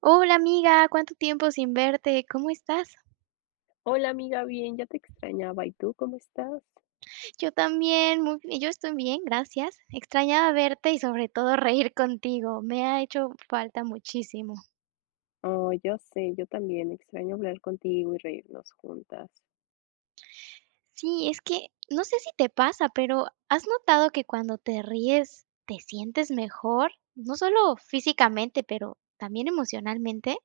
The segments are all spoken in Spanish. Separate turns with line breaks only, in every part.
Hola amiga, cuánto tiempo sin verte, ¿cómo estás?
Hola amiga, bien, ya te extrañaba. ¿Y tú cómo estás?
Yo también, muy bien, yo estoy bien, gracias. Extrañaba verte y sobre todo reír contigo, me ha hecho falta muchísimo.
Oh, yo sé, yo también extraño hablar contigo y reírnos juntas.
Sí, es que no sé si te pasa, pero ¿has notado que cuando te ríes te sientes mejor? No solo físicamente, pero también emocionalmente.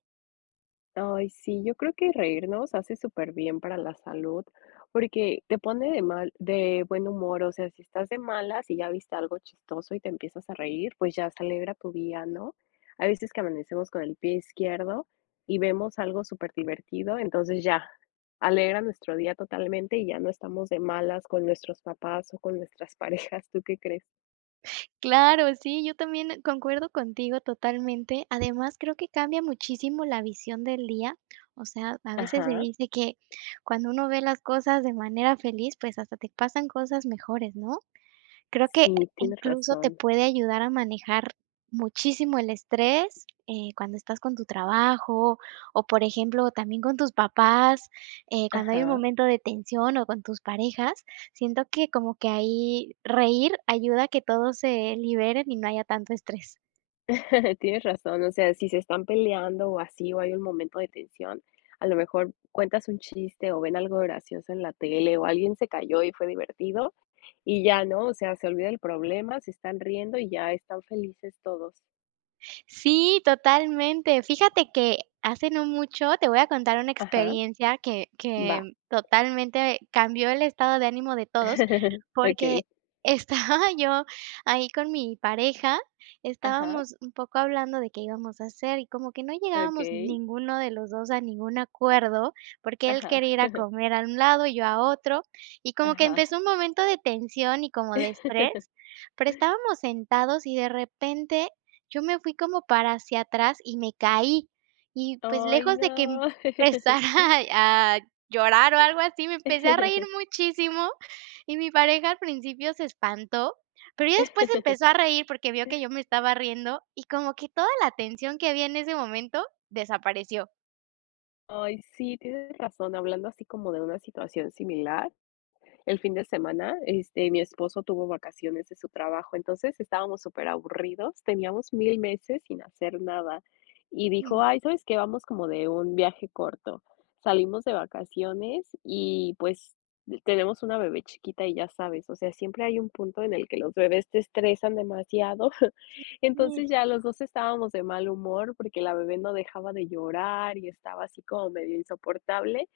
Ay, sí, yo creo que reírnos hace súper bien para la salud, porque te pone de mal de buen humor, o sea, si estás de malas y ya viste algo chistoso y te empiezas a reír, pues ya se alegra tu día, ¿no? Hay veces que amanecemos con el pie izquierdo y vemos algo súper divertido entonces ya alegra nuestro día totalmente y ya no estamos de malas con nuestros papás o con nuestras parejas, ¿tú qué crees?
Claro, sí, yo también concuerdo contigo totalmente. Además, creo que cambia muchísimo la visión del día. O sea, a veces se
Ajá,
dice que cuando uno ve las cosas de manera feliz, pues hasta te pasan cosas mejores, ¿no? Creo que
sí, tienes
incluso te
razón.
puede ayudar a manejar muchísimo el estrés, cuando estás con tu trabajo o, por ejemplo, también con tus papás, cuando hay un
Ajá.
momento de tensión o con tus parejas, siento que como que ahí reír ayuda a que todos se liberen y no haya tanto estrés.
Tienes razón, o sea, si se están peleando o así, o hay un momento de tensión, a lo mejor cuentas un chiste o ven algo gracioso en la tele o alguien se cayó y fue divertido y ya, ¿no? O sea, se olvida el problema, se están riendo y ya están felices todos.
Sí, totalmente. Fíjate que hace no mucho te voy a contar una
Ajá,
experiencia que
va.
que totalmente cambió el estado de ánimo de todos, porque
Okey.
estaba yo ahí con mi pareja,
Ajá,
estábamos un poco hablando de qué íbamos a hacer y como que no llegábamos
okey.
ninguno de los 2 a ningún acuerdo, porque él
Ajá,
quería ir a comer a un lado y yo a otro, y como que
ajá.
empezó un momento de tensión y como de estrés, pero estábamos sentados y de repente yo me fui como para hacia atrás y me caí. Y, pues,
Ay,
lejos de que
no.
empezara a llorar o algo así, me empecé a reír muchísimo, y mi pareja al principio se espantó, pero ya después empezó a reír porque vio que yo me estaba riendo, y como que toda la tensión que había en ese momento desapareció.
Ay, sí, tienes razón, hablando así como de una situación similar. El fin de semana, mi esposo tuvo vacaciones de su trabajo, entonces estábamos súper aburridos teníamos mil meses sin hacer nada. Y dijo,
Mm,
ay, ¿sabes qué? Vamos como de un viaje corto. Salimos de vacaciones y pues tenemos una bebé chiquita y ya sabes, o sea, siempre hay un punto en el que los bebés te estresan demasiado.
sí,
Entonces ya los dos estábamos de mal humor porque la bebé no dejaba de llorar y estaba así como medio insoportable.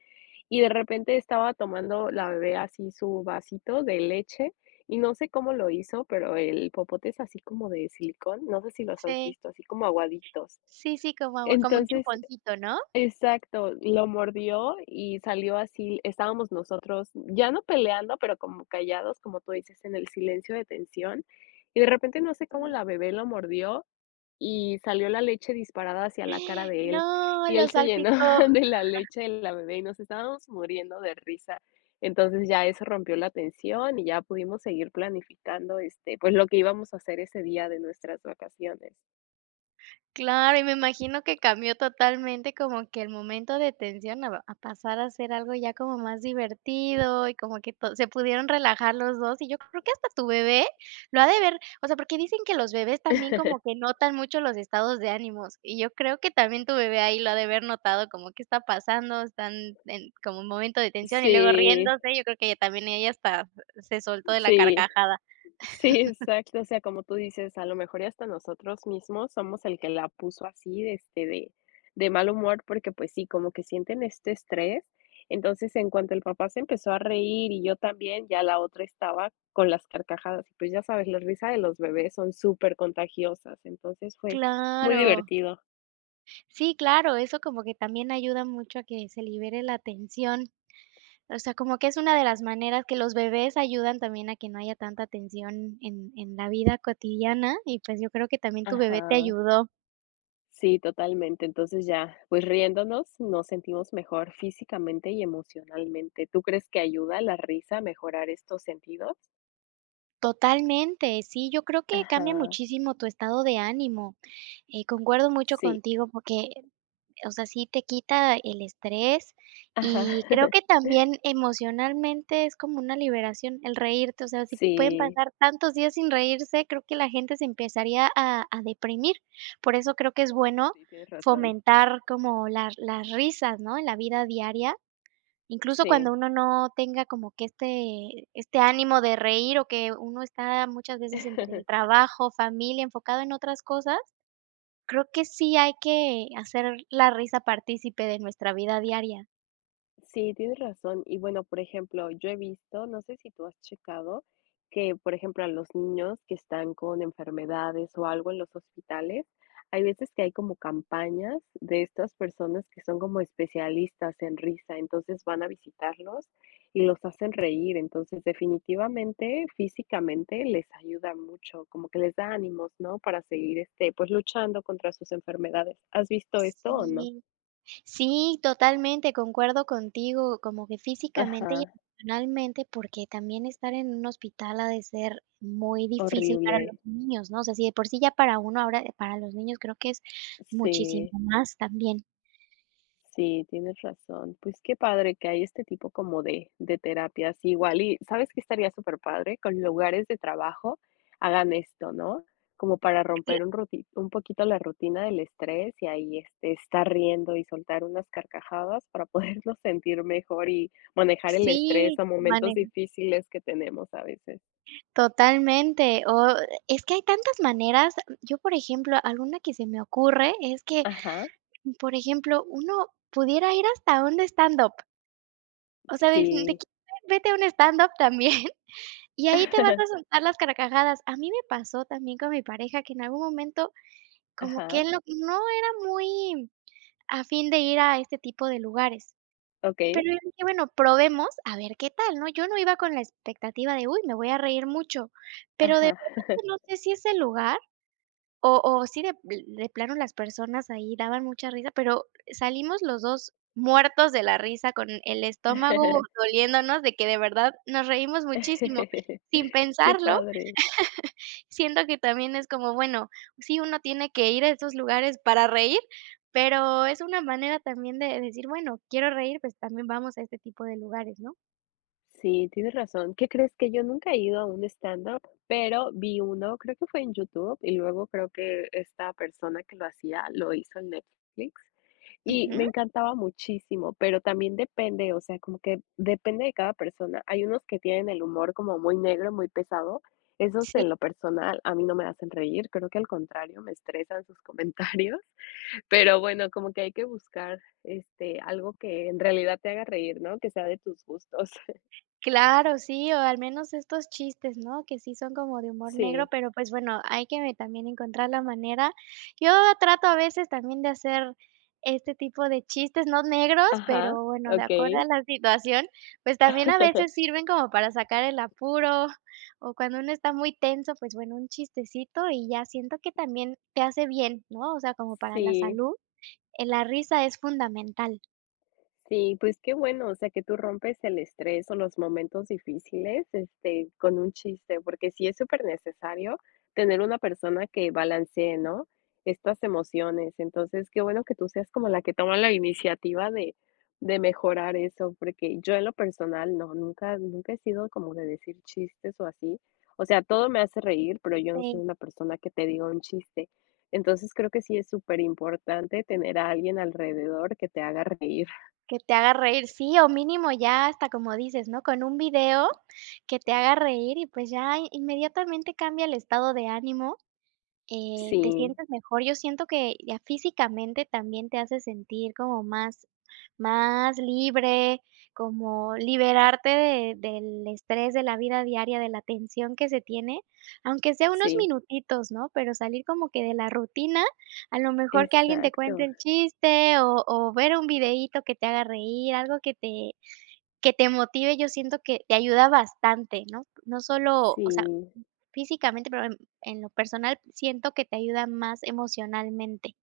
Y de repente estaba tomando la bebé así su vasito de leche, y no sé cómo lo hizo, pero el popote es así como de silicón, no sé si los has
sí,
visto, así como aguaditos.
sí, sí, como agua como un
Entonces,
chuponcito, ¿no?
exacto, lo mordió y salió así, estábamos nosotros ya no peleando, pero como callados, como tú dices, en el silencio de tensión, y de repente no sé cómo
Sí.
la bebé lo mordió y salió la leche disparada hacia la cara de él,
No,
y
lo
él se llenó
salpicó.
de la leche de la bebé y nos estábamos muriendo de risa. Entonces, ya eso rompió la tensión y ya pudimos seguir planificando, pues, lo que íbamos a hacer ese día de nuestras vacaciones.
Claro, y me imagino que cambió totalmente como que el momento de tensión a pasar a ser algo ya como más divertido y como que to se pudieron relajar los 2. Y yo creo que hasta tu bebé lo ha de ver, o sea, porque dicen que los bebés también como que notan mucho los estados de ánimos, y yo creo que también tu bebé ahí lo ha de haber notado como que está pasando, están en como un momento de tensión y luego
Sí,
riéndose, yo creo que ella también ella hasta se soltó de la
sí.
carcajada.
Sí, exacto. O sea, como tú dices, a lo mejor y hasta nosotros mismos somos el que la puso así, de mal humor, porque pues sí, como que sienten este estrés. Entonces, en cuanto el papá se empezó a reír y yo también, ya la otra estaba con las carcajadas. Y pues ya sabes, la risa de los bebés son súper contagiosas. Entonces fue muy
Claro.
divertido.
Sí, claro, eso como que también ayuda mucho a que se libere la tensión. O sea, como que es una de las maneras que los bebés ayudan también a que no haya tanta tensión en la vida cotidiana, y pues yo creo que también tu bebé te
Ajá.
ayudó
Sí, totalmente. Entonces ya, pues riéndonos, nos sentimos mejor físicamente y emocionalmente. ¿Tú crees que ayuda la risa a mejorar estos sentidos?
totalmente. Sí, yo creo que cambia
Ajá,
muchísimo tu estado de ánimo. Concuerdo mucho
sí,
contigo porque, o sea, sí te quita el estrés
ajá.
y creo que también emocionalmente es como una liberación el reírte, o sea, si pueden
Sí,
pasar tantos días sin reírse, creo que la gente se empezaría a deprimir. Por eso creo que es bueno
sí, tienes razón.
fomentar como las risas, ¿no?, en la vida diaria, incluso cuando
Sí.
uno no tenga como que este ánimo de reír, o que uno está muchas veces entre el trabajo, familia, enfocado en otras cosas. Creo que sí hay que hacer la risa partícipe de nuestra vida diaria.
Sí, tienes razón. Y bueno, por ejemplo, yo he visto, no sé si tú has checado, que, por ejemplo, a los niños que están con enfermedades o algo en los hospitales, hay veces que hay como campañas de estas personas que son como especialistas en risa, entonces van a visitarlos y los hacen reír. Entonces, definitivamente, físicamente les ayuda mucho, como que les da ánimos, ¿no? Para seguir, pues luchando contra sus enfermedades. ¿Has visto esto o no?
Sí, sí, totalmente, concuerdo contigo, como que físicamente y
Ajá,
emocionalmente, porque también estar en un hospital ha de ser muy difícil para
horrible.
los niños, ¿no? O sea, si de por sí ya para uno, ahora para los niños creo que es muchísimo
Sí,
más también.
sí, tienes razón. Pues qué padre que hay este tipo como de terapias. Igual, y sabes que estaría súper padre con lugares de trabajo, hagan esto, ¿no? Como para
Cla
romper un, un poquito la rutina del estrés y ahí estar riendo y soltar unas carcajadas para podernos sentir mejor y manejar el estrés
Sí,
o momentos
maneja
difíciles que tenemos a veces.
totalmente, o es que hay tantas maneras. Yo, por ejemplo, alguna que se me ocurre es que,
Ajá,
por ejemplo, uno pudiera ir hasta un stand-up. O sea, de
sí.
que vete a un stand-up también, y ahí te vas a soltar las carcajadas. A mí me pasó también con mi pareja, que en algún momento como
Ajá,
que él no era muy afín de ir a este tipo de lugares.
ok.
Pero yo dije: "Bueno, probemos a ver qué tal", ¿no? Yo no iba con la expectativa de: "Uy, me voy a reír mucho", pero de
Ajá.
verdad que no sé si ese lugar o sí, de plano las personas ahí daban mucha risa, pero salimos los 2 muertos de la risa, con el estómago doliéndonos de que de verdad nos reímos muchísimo. Sin
Qué
pensarlo,
padre.
siento que también es como, bueno, sí, uno tiene que ir a esos lugares para reír, pero es una manera también de decir, bueno, quiero reír, pues también vamos a este tipo de lugares, ¿no?
Sí, tienes razón. ¿Qué crees? Que yo nunca he ido a un stand-up, pero vi uno, creo que fue en YouTube, y luego creo que esta persona que lo hacía lo hizo en Netflix, y me
Ujú.
encantaba muchísimo, pero también depende, o sea, como que depende de cada persona. Hay unos que tienen el humor como muy negro, muy pesado. Esos
Sí.
en lo personal a mí no me hacen reír, creo que al contrario, me estresan sus comentarios. Pero bueno, como que hay que buscar, algo que en realidad te haga reír, ¿no? Que sea de tus gustos.
Claro, sí, o al menos estos chistes, ¿no? Que sí son como de humor negro,
Sí.
pero pues bueno, hay que también encontrar la manera. Yo trato a veces también de hacer este tipo de chistes, no negros,
Ajá,
pero bueno, de acuerdo
okey.
a la situación, pues también a veces sirven como para sacar el apuro o cuando uno está muy tenso, pues bueno, un chistecito, y ya siento que también te hace bien, ¿no? O sea, como para la
Sí.
salud, la risa es fundamental.
Sí, pues qué bueno, o sea, que tú rompes el estrés o los momentos difíciles, con un chiste, porque sí es súper necesario tener una persona que balancee, ¿no? Estas emociones. Entonces, qué bueno que tú seas como la que toma la iniciativa de mejorar eso, porque yo en lo personal, no, nunca, nunca he sido como de decir chistes o así. O sea, todo me hace reír, pero yo no soy una persona que te diga un chiste. Entonces, creo que sí es súper importante tener a alguien alrededor que te haga reír.
Que te haga reír, sí, o mínimo ya hasta como dices, ¿no? Con un video que te haga reír y pues ya inmediatamente cambia el estado de ánimo, te
Sí,
sientes mejor. Yo siento que ya físicamente también te hace sentir como más libre, como liberarte de del estrés de la vida diaria, de la tensión que se tiene, aunque sea unos
sí,
minutitos, ¿no? Pero salir como que de la rutina, a lo mejor que alguien te cuente
exacto.
el chiste o ver un videíto que te haga reír, algo que te motive, yo siento que te ayuda bastante, ¿no? No solo, o sea,
Sí,
físicamente, pero en lo personal siento que te ayuda más emocionalmente.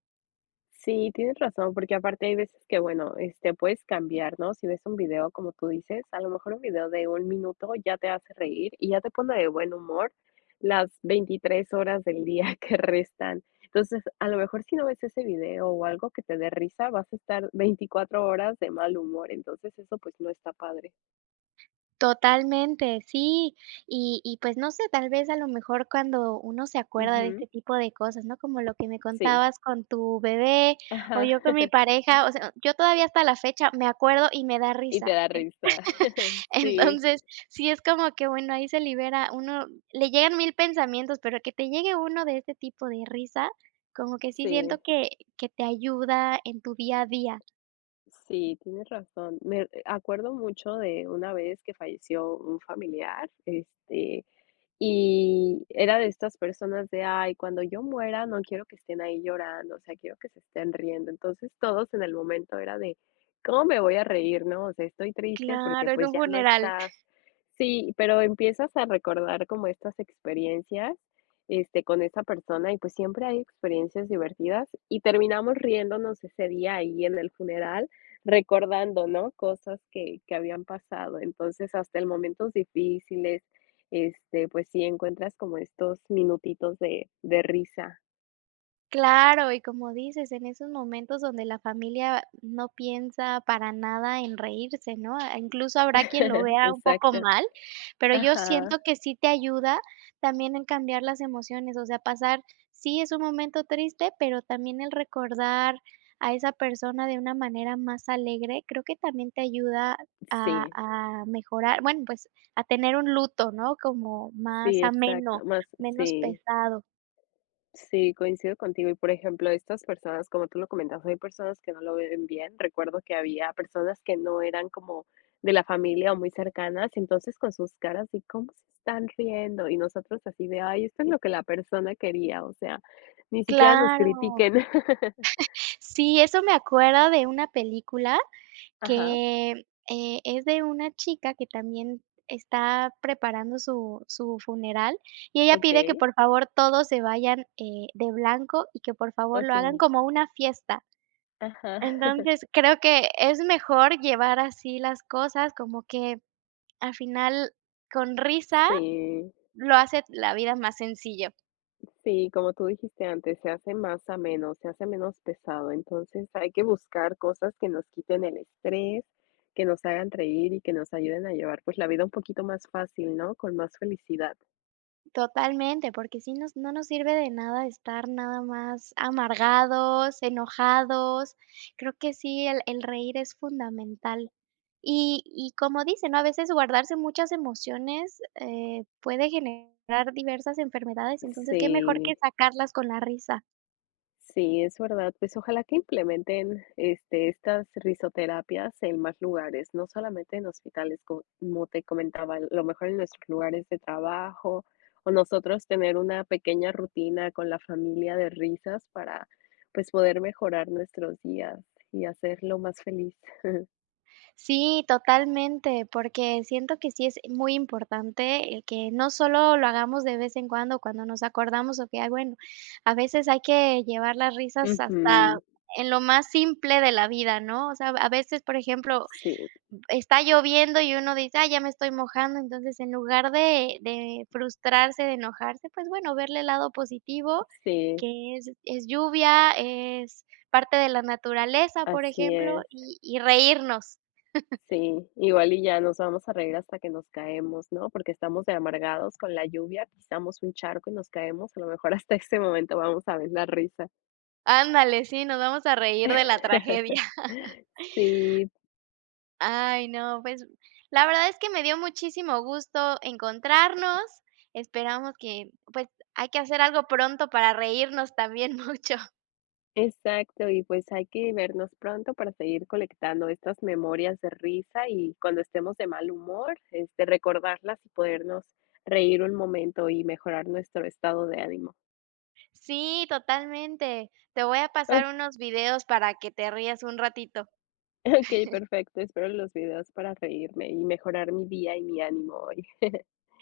sí, tienes razón, porque aparte hay veces que, bueno, puedes cambiar, ¿no? Si ves un video, como tú dices, a lo mejor un video de un minuto ya te hace reír y ya te pone de buen humor las 23 horas del día que restan. Entonces, a lo mejor si no ves ese video o algo que te dé risa, vas a estar 24 horas de mal humor. Entonces, eso pues no está padre.
Totalmente, sí. Y pues no sé, tal vez a lo mejor cuando uno se acuerda de
Ujú,
este tipo de cosas, ¿no? Como lo que me
sí.
contabas con tu bebé o
Ajá.
yo con mi pareja, o sea, yo todavía hasta la fecha me acuerdo y me da
Y te
risa.
da
En
risa. Sí,
Entonces, sí es como que, bueno, ahí se libera uno, le llegan 1000 pensamientos, pero que te llegue uno de este tipo de risa, como que sí siento
sí.
que te ayuda en tu día a día.
Sí, tienes razón. Me acuerdo mucho de una vez que falleció un familiar, y era de estas personas de, ay, cuando yo muera no quiero que estén ahí llorando, o sea, quiero que se estén riendo. Entonces todos en el momento era de, ¿cómo me voy a reír, no? O sea, estoy triste porque
Claro, es
pues
un
ya no
funeral.
estás. Sí, pero empiezas a recordar como estas experiencias, con esa persona y pues siempre hay experiencias divertidas y terminamos riéndonos ese día ahí en el funeral, recordando, ¿no? Cosas que habían pasado. Entonces, hasta en momentos difíciles pues sí encuentras como estos minutitos de risa.
Claro, y como dices, en esos momentos donde la familia no piensa para nada en reírse, ¿no? Ah, incluso habrá quien lo vea un poco
Exacto.
mal, pero yo
Ajá.
siento que sí te ayuda también en cambiar las emociones, o sea, pasar, sí, es un momento triste, pero también el recordar a esa persona de una manera más alegre, creo que también te ayuda a
Sí,
a mejorar, bueno, pues, a tener un luto, ¿no? Como más
sí, exacto.
ameno,
Más
menos
sí,
pesado.
sí, coincido contigo. Y, por ejemplo, estas personas, como tú lo comentas, hay personas que no lo ven bien. Recuerdo que había personas que no eran como de la familia o muy cercanas, entonces con sus caras de cómo se están riendo, y nosotros así de: "Ay, esto es lo que la persona quería", o sea, ni siquiera nos
Claro.
critiquen.
Sí, eso me acuerda de una película
Ajá,
que, es de una chica que también está preparando su funeral, y ella pide que
okey,
por favor todos se vayan, de blanco y que por favor lo hagan
okey.
como una fiesta.
Ajá.
Entonces, creo que es mejor llevar así las cosas, como que al final con risa
Sí,
lo hace la vida más sencillo.
sí, como tú dijiste antes, se hace más ameno, se hace menos pesado. Entonces hay que buscar cosas que nos quiten el estrés, que nos hagan reír y que nos ayuden a llevar pues la vida un poquito más fácil, ¿no? Con más felicidad.
Totalmente, porque sí nos no nos sirve de nada estar nada más amargados, enojados. Creo que sí, el reír es fundamental. Y como dicen, ¿no? A veces guardarse muchas emociones, puede generar diversas enfermedades, entonces, qué mejor
Sí.
que sacarlas con la risa.
Sí, es verdad. Pues ojalá que implementen estas risoterapias en más lugares, no solamente en hospitales, como te comentaba, a lo mejor en nuestros lugares de trabajo o nosotros tener una pequeña rutina con la familia de risas para pues poder mejorar nuestros días y hacerlo más feliz.
Sí, totalmente, porque siento que sí es muy importante el que no solo lo hagamos de vez en cuando, cuando nos acordamos, o que, ay, bueno, a veces hay que llevar las risas hasta
Ujú,
en lo más simple de la vida, ¿no? O sea, a veces, por ejemplo,
Sí,
está lloviendo y uno dice, ah, ya me estoy mojando, entonces en lugar de frustrarse, de enojarse, pues bueno, verle el lado positivo,
sí,
que es lluvia, es parte de la naturaleza, por
así
ejemplo,
es.
y reírnos.
Sí, igual y ya nos vamos a reír hasta que nos caemos, ¿no? Porque estamos de amargados con la lluvia, pisamos un charco y nos caemos, a lo mejor hasta ese momento vamos a ver la risa.
Ándale, sí, nos vamos a reír de la tragedia.
Sí,
Ay, no, pues, la verdad es que me dio muchísimo gusto encontrarnos. Esperamos que, pues, hay que hacer algo pronto para reírnos también mucho.
exacto, y pues hay que vernos pronto para seguir colectando estas memorias de risa y cuando estemos de mal humor, recordarlas y podernos reír un momento y mejorar nuestro estado de ánimo.
Sí, totalmente. Te voy a
Ok,
pasar unos videos para que te rías un ratito.
ok, perfecto, espero los videos para reírme y mejorar mi día y mi ánimo hoy.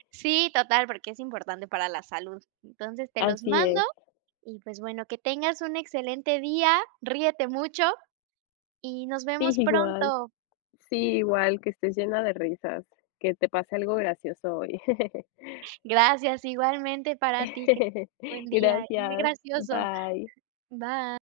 Sí, total, porque es importante para la salud. Entonces, te los
Así
mando
es.
y, pues, bueno, que tengas un excelente día, ríete mucho y nos
Sí,
vemos
igual.
pronto.
Sí, igual, que estés llena de risas, que te pase algo gracioso hoy.
Gracias, igualmente para ti, que buen día y muy
Gracias.
gracioso.
Bye.
Bye.